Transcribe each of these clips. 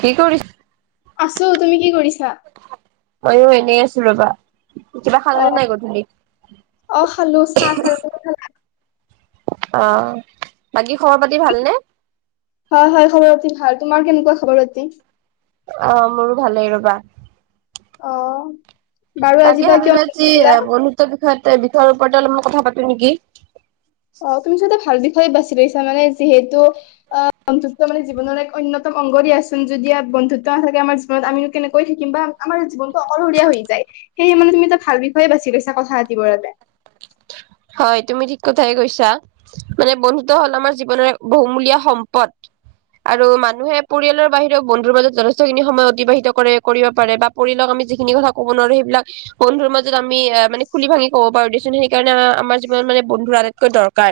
কি কৰিছ আছো তুমি কি কৰিছা মইয়ো এনে আছো ৰবা কিবা খালানে নাই গধূলি অ খালো চাহ খালো অ বাকী খবৰ পাতি ভালনে? হয় হয় খবৰ পাতি ভাল তোমাৰ কেনেকুৱা খবৰ পাতি অ মোৰো ভালেই ৰবা অ বাৰু আজি তাকে বা কিয় ভাবিলো মনত আজি কৰিলা বন্ধুত্ব বিষয় বিষয়ৰ ওপৰতে অলপমান কথা পাতো নেকি অ তুমি চাগে ভাল বিষয়ে বাচি লৈছা মানে যিহেতু অ বন্ধুত্ব মানে জীৱনৰ এক অন্যতম অংগ দিয়াচোন যদি বন্ধুত্ব নাথাকে আমাৰ জীৱনত আমিনো কেনেকৈ থাকিম বা আমাৰ জীৱনটো অকলশৰীয়া হৈ যায় সেয়ে মানে তুমি এটা ভাল বিষয়ে বাচি লৈছা কথা পাতিবৰ বাবে হয় তুমি ঠিক কথাই কৈছা মানে বন্ধুত্ব হ'ল আমাৰ জীৱনৰ এক বহুমূলীয়া সম্পদ আৰু মানুহে পৰিয়ালৰ বাহিৰেও বন্ধুৰ মাজত যথেষ্ট খিনি সময় অতিবাহিত কৰে কৰিব পাৰে বা পৰিয়ালক আমি যিখিনি কথা ক'ব নোৱাৰো সেইবিলাক বন্ধুৰ মাজত আমি মানে খুলি ভাঙি ক'ব পাৰো দিয়াচোন সেইকাৰণে আমাৰ জীৱনত মানে বন্ধুৰ আটাইতকৈ দৰকাৰ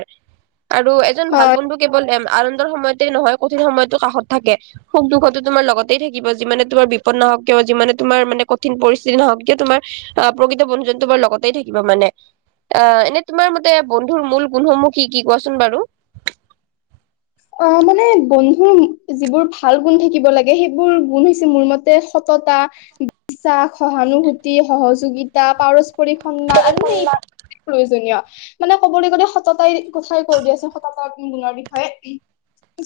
আৰু এজন ভাল হয় বন্ধু কেৱল এম আনন্দৰ সময়তে নহয় কঠিন সময়তো কাষত থাকে সুখ দুখতো তোমাৰ লগতেই থাকিব যিমানে তোমাৰ বিপদ নহওক কিয় যিমানে তোমাৰ মানে কঠিন পৰিস্থিতি নহওক কিয় তোমাৰ অহ প্ৰকৃত বন্ধু যন তোমাৰ লগতেই থাকিব মানে অহ এনে তোমাৰ মতে বন্ধুৰ মূল গুণসমূহ কি কি কোৱাচোন বাৰু অ মানে বন্ধুৰ যিবোৰ ভাল গুণ থাকিব লাগে সেইবোৰ গুণ হৈছে মোৰ মতে সততা বিশ্বাস সহানুভূতি সহযোগিতা পাৰস্পৰিক সন্মান আৰু মানে প্ৰয়োজনীয় মানে ক'বলৈ গলে সততাই কথাই কৈ দি আছে সততাৰ গুণৰ বিষয়ে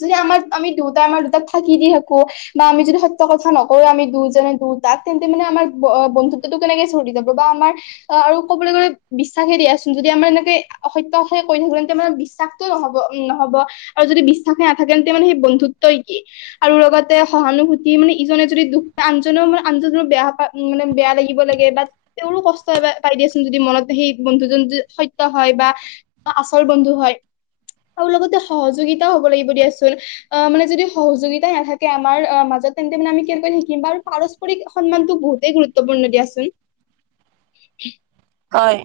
যদি আমাৰ আমি দুইতাই আমাৰ দুটাক ফাকি দি থাকো বা আমি যদি সত্য কথা নকৰো আমি দুইজনে দু তাক তেন্তে মানে আমাৰ বন্ধুত ত' তেনেকে চলি যাব বা আমাৰ অ আৰু ক'বলৈ গ'লে বিশ্বাসে দিয়াচোন যদি আমাৰ এনেকে অসত্য কথাই কৈ থাকো তেন্তে মানে বিশ্বাস ত' নহব উম নহব আৰু যদি বিশ্বাসে নাথাকে তেন্তে মানে সেই বন্ধুত্বই কি আৰু লগতে সহানুভূতি মানে ইজনে যদি দুখ পাই আনজনেও মানে আনজনৰ বেয়া পাই মানে বেয়া লাগিব লাগে বা তেওঁৰো কষ্ট হয় বা পাই দিয়াচোন যদি মনতে সেই বন্ধুজন য সত্য হয় বা আচল বন্ধু হয় আৰু লগতে সহযোগিতাও হব লাগিব দিয়াচোন অ মানে যদি সহযোগিতাই নাথাকে আমাৰ মাজত তেন্তে মানে আমি কেনেকৈ শিকিম বা আৰু পাৰ শ সন্মানতো বহুতেই গুৰুত্বপূৰ্ণ দিয়াচোন হয়।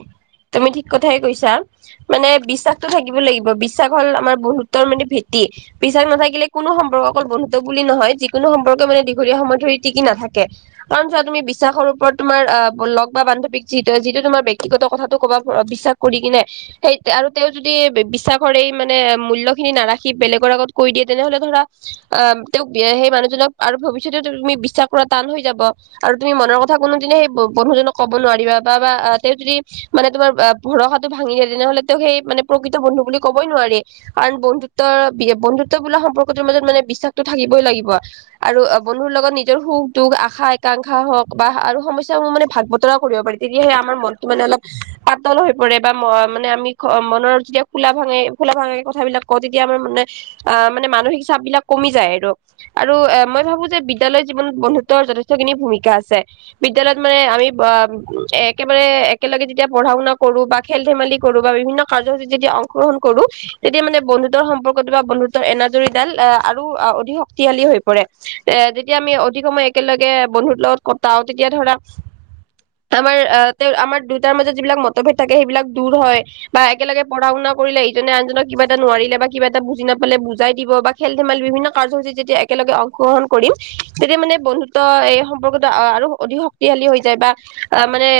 তুমি ঠিক কথাই কৈছা। [unintelligible] মানে বিশ্বাসটো থাকিব লাগিব। বিশ্বাস হ'ল আমাৰ বহুতৰ মানে ভেটি। [unintelligible] বিশ্বাস নাথাকিলে কোনো সম্পৰ্ক অকল বন্ধুত্ব বুলি নহয় যিকোনো সম্পৰ্ক মানে দীঘলীয়া সময় ধৰি টিকি নাথাকে। [unintelligible] কাৰণ চোৱা তুমি বিশ্বাসৰ ওপৰত তোমাৰ আহ লগ বা বান্ধৱী যি [unintelligible] ব্যক্তিগত কথাটো ক'বা বিশ্বাস কৰি কিনে। [unintelligible] সেই আৰু তেওঁ যদি বিশ্বাস কৰে মানে মূল্যখিনি নাৰাখি বেলেগৰ আগত কৈ দিয়ে তেনেহলে ধৰা [unintelligible] আহ তেওঁক সেই মানুহজনক আৰু ভৱিষ্যতেও তুমি বিশ্বাস কৰা টান হৈ যাব। [unintelligible] আৰু তুমি মনৰ কথা কোনোদিনে সেই বন্ধুজনক ক'ব নোৱাৰিবা বা তেওঁ যদি [unintelligible] মানে তোমাৰ ভৰসাটো ভাঙি দিয়ে তেনেহলে তেওঁক সেই মানে প্ৰকৃত বন্ধু বুলি ক'বই নোৱাৰি। [unintelligible] কাৰণ বন্ধুত্বৰ বন্ধুত্ব বোলা সম্পৰ্কতোৰ মাজত মানে বিশ্বাসতটো থাকিবই লাগিব। [unintelligible] আৰু বন্ধুৰ লগত নিজৰ সুখ-দুখ, আশা-আকাংক্ষা হওক বা আৰু সমস্যাবোৰ মানে ভাগ-বতৰা কৰিব পাৰি। [unintelligible] তেতিয়াহে আমাৰ মনটো মানে অলপ পাতল হৈ পৰে বা মানে আমি মনৰ যেতিয়া [unintelligible] ফোলা ভাঙে, ফোলা ভাঙে কথাবিলাক কওঁ তেতিয়া আমাৰ মানে আহ মানে মানসিক চাপ বিলাক কমি যায় আৰু। [inaudible] আৰু এ মই ভাবো যে বিদ্যালয়ৰ জীৱনত বন্ধুত্বৰ যথেষ্টখিনি ভূমিকা আছে। [unintelligible] বিদ্যালয়ত মানে আমি আহ [unintelligible] এ একেবাৰে একেলগে যেতিয়া পঢ়া-শুনা কৰো বা খেল-ধেমালি কৰো বা বিভিন্ন কাৰ্যসূচীত যেতিয়া অংশগ্ৰহণ কৰোঁ [unintelligible] তেতিয়া মানে বন্ধুত্বৰ সম্পৰ্কত বা বন্ধুত্বৰ এনাজৰীডাল আহ আৰু অধিক [unintelligible] শক্তিশালী হৈ পৰে। এ যেতিয়া আমি অধিক সময় একেলগে বন্ধুত লগত কটাও তেতিয়া ধৰা [unintelligible] আমাৰ তেওঁ আমাৰ দুয়োতাৰ মাজত যিবিলাক মতভেদ থাকে সেইবিলাক দূৰ হয়। [unintelligible] বা একেলগে পঢা-শুনা কৰিলে ইজনে আনজনক কিবা এটা নোৱাৰিলে বা কিবা এটা বুজি নাপালে বুজাই দিব বা [unintelligible] খেল-ধেমালি বিভিন্ন কাৰ্যসূচীত যেতিয়া একেলগে অংশগ্ৰহণ কৰিম তেতিয়া মানে বন্ধুত্ব এই সম্পৰ্কতো আৰু [unintelligible] অধিক শক্তিশালী হৈ যায় বা [inaudible] [unintelligible] এ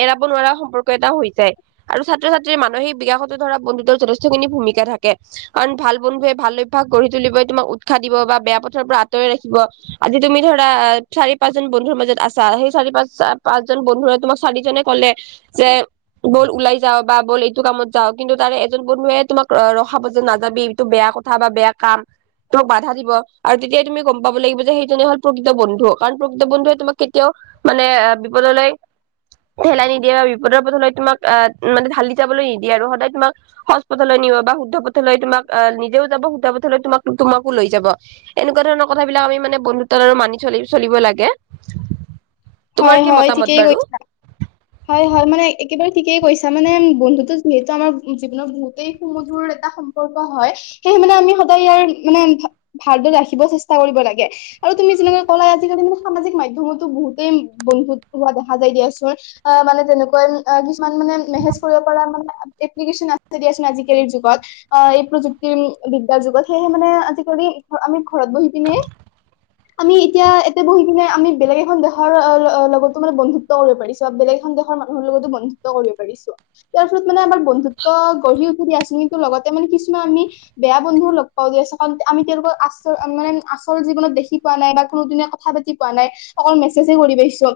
এৰাব নোৱাৰা সম্পৰ্ক এটা হৈ যায়। আৰু ছাত্ৰ-ছাত্ৰীৰ মানসিক বিকাশতো ধৰা বন্ধুত্ব যথেষ্টখিনি ভূমিকা থাকে। [inaudible] কাৰণ ভাল বন্ধুৱে ভাল অভ্যাস গঢ়ি তুলিবলৈ তোমাক উৎসাহ দিব বা বেয়া পথৰ পৰা [unintelligible] আঁতৰাই ৰাখিব। আজি তুমি ধৰা চাৰি-পাঁচজন বন্ধুৰ মাজত আছা সেই চাৰি, পাঁচ পচ [unintelligible] বন্ধুৱে তোমাক চাৰিজনে কলে যে [unintelligible] ব'ল ওলাই যাও বা ব'ল এইটো কামত যাওঁ কিন্তু তাৰে এজন বন্ধুুৱে তোমাক ৰখাব যে নাযাবি এইটো বেয়া কথা [unintelligible] কথা বা বেয়া কাম। [inaudible] তোক বাধা দিব আৰু তেতিয়াই তুমি গম পাব লাগিব যে সেইটো নে হ'ল প্ৰকৃত বন্ধু। কাৰণ প্ৰকৃত বন্ধুৱে তোমাক কেতিয়াও [inaudible] মানে অ [unintelligible] বল ওলাই [unintelligible] ঢেলাই নিদিয়ে বা বিপদৰ পথ হলে তোমাক আহ মানে ঢালি যাবলৈ নিদিয়ে আৰু সদায় তোমাক [unintelligible] সঠপথলৈ নিব বা শুদ্ধ পথলৈ তোমাক নিজেও যাব শুদ্ধ পথলৈ তোমাক তোমাকো লৈ যাব। [unintelligible] এনেকুৱা ধৰণৰ কথাবিলাক আমি মানে বন্ধুত্ব আৰু মানি চলি-চলিব লাগে। তোমাৰ কি মত [unintelligible] কি কৰিছা? [inaudible] [unintelligible] হয়-হয়, মানে একেবাৰে ঠিকেই কৈছা, মানে বন্ধুতো যিহেতু আমাৰ জীৱনত বহুতেই সুমধুৰ এটা [unintelligible] সম্পৰ্ক হয়। সেয়েহে মানে আমি সদায় ইয়াৰ মানে ভালদৰে ৰাখিব চেষ্টা কৰিব লাগে। [unintelligible] আৰু তুমি যেনেকে ক'লা আজিকালি মানে সামাজিক মাধ্যমতো বহুতেই বন্ধুত্ব হোৱা দেখা যায় দিয়া চোন। [unintelligible] অঁ! মানে তেনেকুৱা কিছুমান মানে মেহেজ কৰিব পৰা মানে [unintelligible] এপ্লিকেশচন আছে দিয়াচোন আজিকালিৰ যুগত। [unintelligible] আহ এই প্ৰযুক্তিৰ বিদ্যাৰ যুগত সেয়েহে মানে আজিকালি আমি ঘৰত বহি পিনে [unintelligible] আমি এতিয়া এইয়াতে বহি কিনে আমি বেলেগ এখন দেশৰ লগতো মানে বন্ধুত্ব কৰিব পাৰিছোঁ। [unintelligible] চোৱা বেলেগ এখন দেশৰ মানুহৰ লগতো বন্ধুত্ব কৰিব পাৰিছো। [unintelligible] তাৰপিছত মানে আমাৰ বন্ধুত্ব গঢ়ি উঠি দিয়া আছিল কিন্তু লগতে মানে কিছুমান আমি বেয়া বন্ধু লগ পাও যে চাওঁ তে আমি তেওঁলোকৰ আশৰ মানে আচল জীৱনত দেখি পোৱা নাই বা কোনোদিনে কথা পাতি পোৱা নাই, অকল মেছেজহে কৰি পাইছো।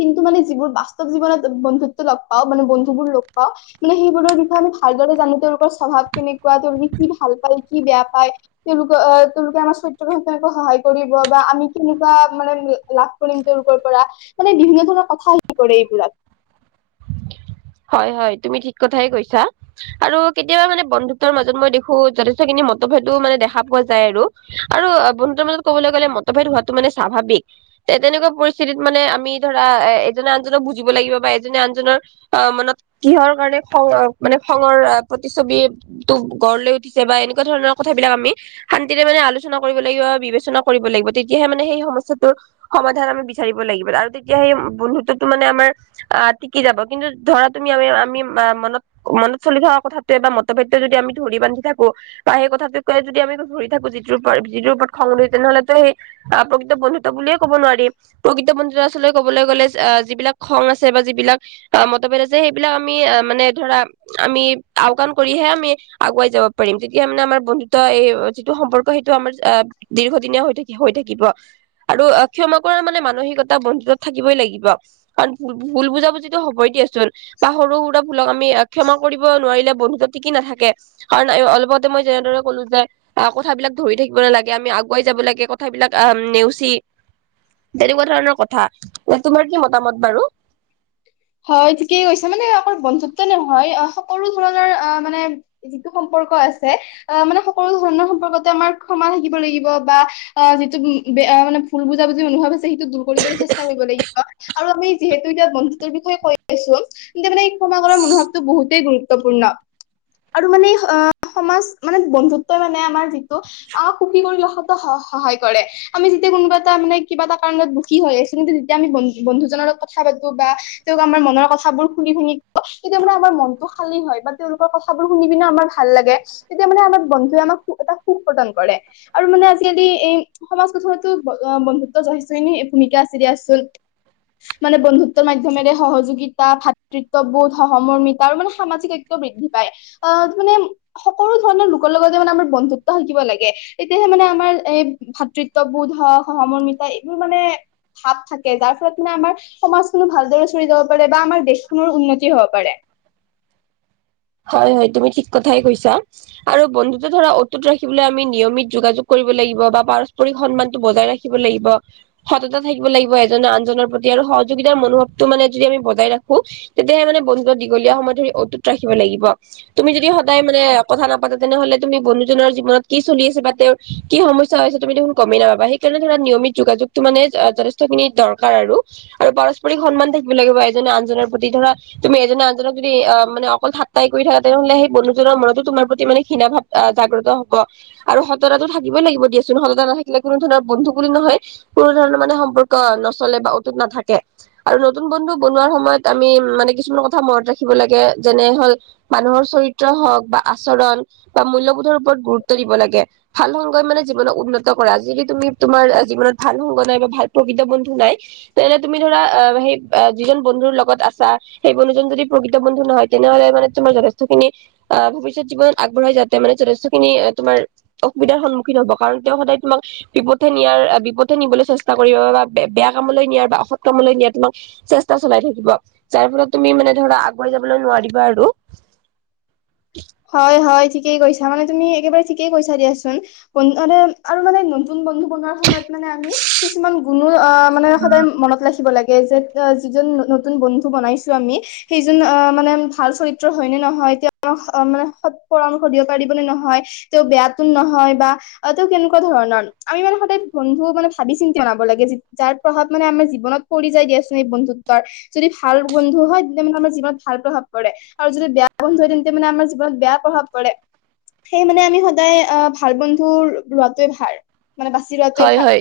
কিন্তু মানে যিবোৰ বাস্তৱ জীৱনত বন্ধুত্ব লগ পাও মানে বন্ধুবোৰ লগ পাও মানে সেইবোৰৰ বিষয়ে আমি ভালদৰে জানো, তেওঁলোকৰ স্বভাৱ কেনেকুৱা? তেওঁলোকে কি ভাল পায়? কি বেয়া পায় তেঁওলোকে আ তেওঁলোকে আমাৰ চৈ তুৰো হুকে আকৌ সহায় কৰিব বা আমি কেনেকুৱা মানে লা - লাভ কৰিম তেওঁলোকৰ পৰা মানে বিভিন্ন ধৰণৰ কথা হে কৰে এইবোৰাক। হয় হয় তুমি ঠিক কথাই কৈছা। আৰু কেতিয়াবা মানে বন্ধুত্বৰ মাজত মই দেখো, যথেষ্টখিনি মতভেদো মানে দেখা পোৱা যায় আৰু। আৰু আ বন্ধুতৰ মাজত ক'বলৈ গ'লে মতভেদ হোৱাটো মানে স্বাভাৱিক। তে তেনেকুৱা পৰিস্থিতিত মানে আমি ধৰা এ এজনে আনজনক বুজিব লাগিব বা এজনে আনজনৰ আ মনত কিহৰ কাৰণে খং আ মানে খঙৰ আ প্ৰতিচ্ছবি তোক গঢ় লৈ উঠিছে বা এনেকুৱা ধৰণৰ কথাবিলাক আমি শান্তিৰে মানে আলোচনা কৰিব লাগিব বা বিবেচনা কৰিব লাগিব তেতিয়াহে মানে সেই সমস্যাটোৰ সমাধান আমি বিচাৰিব লাগিব আৰু তেতিয়া সেই বন্ধুততো মানে আমাৰ আ টিকি যাব। কিন্তু ধৰা তুমি আমি - আমি আ মনত মনত চলি থকা কথাটোৱে বা মতভেদটো যদি আমি ধৰি বান্ধি থাকো বা সেই কথাটোক কে যদি আমি ধৰি থাকো যিটোৰ ওপৰত যিটো ওপৰত খং উঠে তেনেহ'লেতো সেই আ প্ৰকৃত বন্ধুত্ব বুলিয়ে ক'ব নোৱাৰি। প্ৰকৃত বন্ধুত্ব আচলৈ কবলৈ গ'লে আ যিবিলাক খং আছে বা যিবিলাক আ মতভেদে যে সেইবিলাক আমি আ মানে ধৰা আমি আওকান কৰিহে আমি আগুৱাই যাব পাৰিম তেতিয়া মানে আমাৰ বন্ধুত্ব এই যিটো সম্পৰ্ক সেইটো আমাৰ আ দীৰ্ঘদিনীয়া হৈ থাকি হৈ থাকিব আৰু ক্ষমা কৰাৰ মানে মানসিকতা বন্ধুতত থাকিবই লাগিব। কাৰণ ভুল - ভুল বুজাবুজি টো হ'বই দিয়াচোন বা সৰু সুৰা ভুলক আমি আ ক্ষমা কৰিব নোৱাৰিলে বন্ধুত্ব টিকি নাথাকে। কাৰণ এ অলপতে মই যেনেদৰে ক'লো যে আহ কথাবিলাক ধৰি থাকিব নালাগে, আমি আগুৱাই যাব লাগে কথাবিলাক আহ নেওচি তেনেকুৱা ধৰণৰ কথা, ইয়াত তোমাৰ কি মতামত বাৰু? হয় ঠিকেই কৈছে মানে অকল বন্ধুত ত নহয়, অ সকলো ধৰণৰ আ মানে যিটো সম্পৰ্ক আছে অ মানে সকলো ধৰণৰ সম্পৰ্কতে আমাৰ ক্ষমা থাকিব লাগিব বা আ যিটো ওম বেয়া মানে ভুল বুজা - বুজি নোহোৱা গৈছ ত সেইটো দূৰ কৰিবলৈ চেষ্টা কৰিব লাগিব আৰু আমি যিহেতু এতিয়া বন্ধুতৰ বিষয়ে কৈ আছো এতিয়া মানে ক্ষমা কৰাৰ মনোভাৱটো বহুতেই গুৰুত্বপূৰ্ণ। আৰু মানে আ সমাজ মানে বন্ধুত্বই মানে আমাৰ যিটো আমাক সুখী কৰি দিয়া হটো স সহায় কৰে। আমি যেতিয়া কোনোবা এটা মানে কিবা এটা কাৰণত দুখী হৈ আছো কিন্তু তেতিয়া আমি ব বন্ধুজনৰ লগত কথা পাতো বা তেওঁক আমাৰ মনৰ কথাবোৰ শুনি - শুনি পা তেতিয়া মানে আমাৰ মনটো খালী হয় বা তেওঁলোকৰ কথ থাবোৰ শুনি পিনে আমাৰ ভাল লাগে তেতিয়া মানে আমাৰ বন্ধুৱে আমাক সু এটা সুখ প্ৰদান কৰে। আৰু মানে আজিকালি এই সমাজ [inaudible] কততো বন্ধুত্ব [inaudible] ভূমিকা আছিল দিয়াচোন। মানে বন্ধুত্ব মাই মাধ্যমেৰে সহযোগিতা, ভাতৃত্ববোধ, সহৰ্মিতা আৰু মানে সামাজিকত্য বৃদ্ধি পায়। অ মানে সকলো ধৰণৰ লোকৰ লগতে মানে আমাৰ বন্ধুত্ব থাকিব লাগে এতিয়াহে মানে আমাৰ এই ভাতৃত্ববোধ সহমৰ্মিতা এইবোৰ মানে ভাৱ থাকে যাৰ ফলত মানে আমাৰ সমাজো ভালদৰে চৰি যাব পাৰে বা আাৰ দেশখনৰ উন্নতি হব পাৰে হয় হয় তুমি ঠিক কথাই কৈছা আৰু বন্ধুত ধৰা অতটুট ৰাখিবলৈ আমি নিয়মিত যোগাযোগ কৰিব লাগিব বা পাৰস্পৰিক সন্মানতটো বজাই ৰাখিব ৰাখিব লাগিব সততা থাকিব লাগিব এজ আনজনৰ প্ৰতি আৰু সহযোগিতাৰ মনোভাৱটো মানে যদি আমি বজাই ৰাখো তেতিয়াহে মানে বন্ধুক দীঘলীয়া সময় ধৰি অটুত ৰাখিব লাগিব তুমি যদি সদায় মানে কথা নাপাতে তেনেহলে তুমি বন্ধুজনৰ জীৱনত কি চলি আছে বা তেওঁ কি সমস্যা হৈছে তুমি দেখোন গমেই নাপাবা সেইকাৰণে ধৰা নিয়মিত যোগাযোগটো মানে যথেষ্টখিনি দৰকাৰ আৰু। আৰু পাৰস্পৰিক সন্মান থাকিব লাগিব এজনে আনজনৰ প্ৰতি ধৰা তুমি এজনে আনজনক যদি আহ মানে অকল ঠাট্টাই কৰি থকা তেনেহলে সেই বন্ধুজনৰ মনতো তোমাৰ প্ৰতি মানে ঘীনা ভাৱ জাগ্ৰত হব। আৰু সততা থাকিবই লাগিব দিয়াচোন সততা নাথাকিলে কোনো ধৰণৰ বন্ধু বুলি নহয়। কোনো ধৰণৰ মানে সম্পৰ্ক নচলে বা অটুত নাথাকে। আৰু নতুন বন্ধু বনোৱাৰ সময়ত আমি মানে কিছুমান কথা মনত ৰাখিব লাগে যেনে হল মানুহৰ চৰিত্ৰ হওক বা আচৰণ। বা মূল্যবোধৰ ওপৰত গুৰুত্ব দিব লাগে ভাল সংগয় মানে জীৱনক উন্নত কৰে যিটো তুমি তোমাৰ জীৱনত ভাল ভংগ নাই বা ভাল প্ৰকৃত বন্ধু নাই তেনেহলে তুমি ধৰা অ সেই যিজন বন্ধুৰ লগত আছা সেই বন্ধুজন যদি প্ৰকৃত বন্ধু নহয় তেনেহলে মানে তোমাৰ যথেষ্টখিনি আহ ভৱিষ্যত জীৱন আগবঢ়াই যাতে মানে যথেষ্টখিনি তোমাৰ অসুবিধাৰ সন্মুখীন হ'ব কাৰণ তেওঁ সদায় তোমাক বিপথে নিয়াৰ বিপথে নিবলৈ চেষ্টা কৰিব বা বেয়া কামলৈ নিয়াৰ বা অসৎ কামলৈ নিয়াৰ তোমাক চেষ্টা চলাই থাকিব যাৰ ফলত তুমি মানে ধৰা আগুৱাই যাবলৈ নোৱাৰিবা আৰু। হয় হয় ঠিকেই কৈছা মানে তুমি একেবাৰে ঠিকেই কৈছা দিয়াচোন। ব মানে আৰু মানে নতুন বন্ধু বনোৱাৰ সময়ত মানে আমি কিছুমান গুণো আহ মানে সদায় মনত ৰাখিব লাগে যে যিজন নতুন বন্ধু বনাইছো আমি। সেইজন আহ মানে ভাল চৰিত্ৰ হয়নে নহয় তেওঁতিয়া। অ মানে সৎ পৰামৰ্শ দিবলৈ পাৰিব নে নহয় তেওঁ বেয়াতো নহয় বা অ' তো কেনেকুৱা ধৰণৰ আমি মানে সদায় বন্ধু মানে ভাবি চিন্তি জনাব লাগে যাৰ প্ৰভাৱ মানে আমাৰ জীৱনত। কৰি যাই দিয়াছোন এই বন্ধুত্বৰ। যদি ভাল বন্ধু হয় তেন্তে মানে আমাৰ জীৱনত ভাল প্ৰভাৱ পৰে আৰু যদি বেয়া বন্ধু হয় তেন্তে মানে আমাৰ। বেয়া প্ৰভাৱ পৰে। সেই মানে আমি সদায় আহ ভাল বন্ধু লোৱাটোৱে ভাল। মানে বাচি লো হয় হয়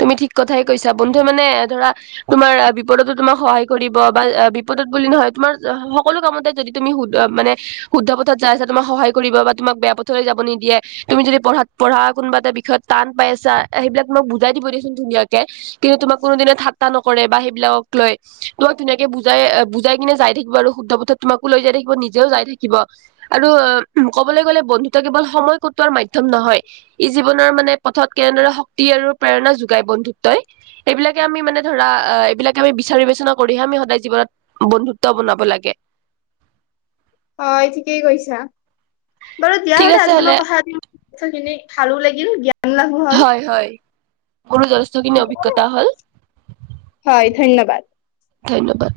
তুমি ঠিক কথাই কৈছা বন্ধু মানে ধৰা তোমাৰ বিপদতো তোমাক সহায় কৰিব বা বিপদত বুলি নহয় তোমাৰ সকলো কামতে যদি। তুমি শু মানে শুদ্ধ পথত যাই আছা তোমাক সহায় কৰিব বা তোমাক বেয়া পথলৈ যাব নিদিয়ে। তুমি যদি পঢ়াত পঢ়া কোনোবা এটা বিষয়ত টান পাইছা সেইবিলাক তোমাক বুজাই দিব দিয়চোন ধুনীয়াকে। কিন্তু তোমাক কোনোদিনে ঠাট্টা নকৰে বা সেইবিলাকক লয়। তোমাক ধুনীয়াকে বুজাই বুজাই কিনে যাই থাকিব আৰু শুদ্ধ পথত তোমাকো লৈ যাই থাকিব নিজেও যাই থাকিব। আৰু ক'বলৈ গলে বন্ধুত কেৱল সময় কটোৱাৰ মাধ্যম নহয় ই জীৱনৰ মানে পথত কেনেদৰে শক্তি আৰু প্ৰেৰণা যোগাই বন্ধুত্বই। এইবিলাকে আমি মানে ধৰা এইবিলাকে আমি বিচাৰ বিবেচনা কৰিহে আমি সদায় জীৱনত বন্ধুত্ব বনাব লাগে। অ' ঠিকেই কৈছা বাৰু দিয়া ঠিক হলে আছে আজি মই কথা পাতিম খিনি ভালো লাগিল জ্ঞান লাভো হ'ল। হয় হয় গৰু জথেষ্ঠখিনি অভিজ্ঞতা হ'ল। হয় ধন্যবাদ। ধন্যবাদ।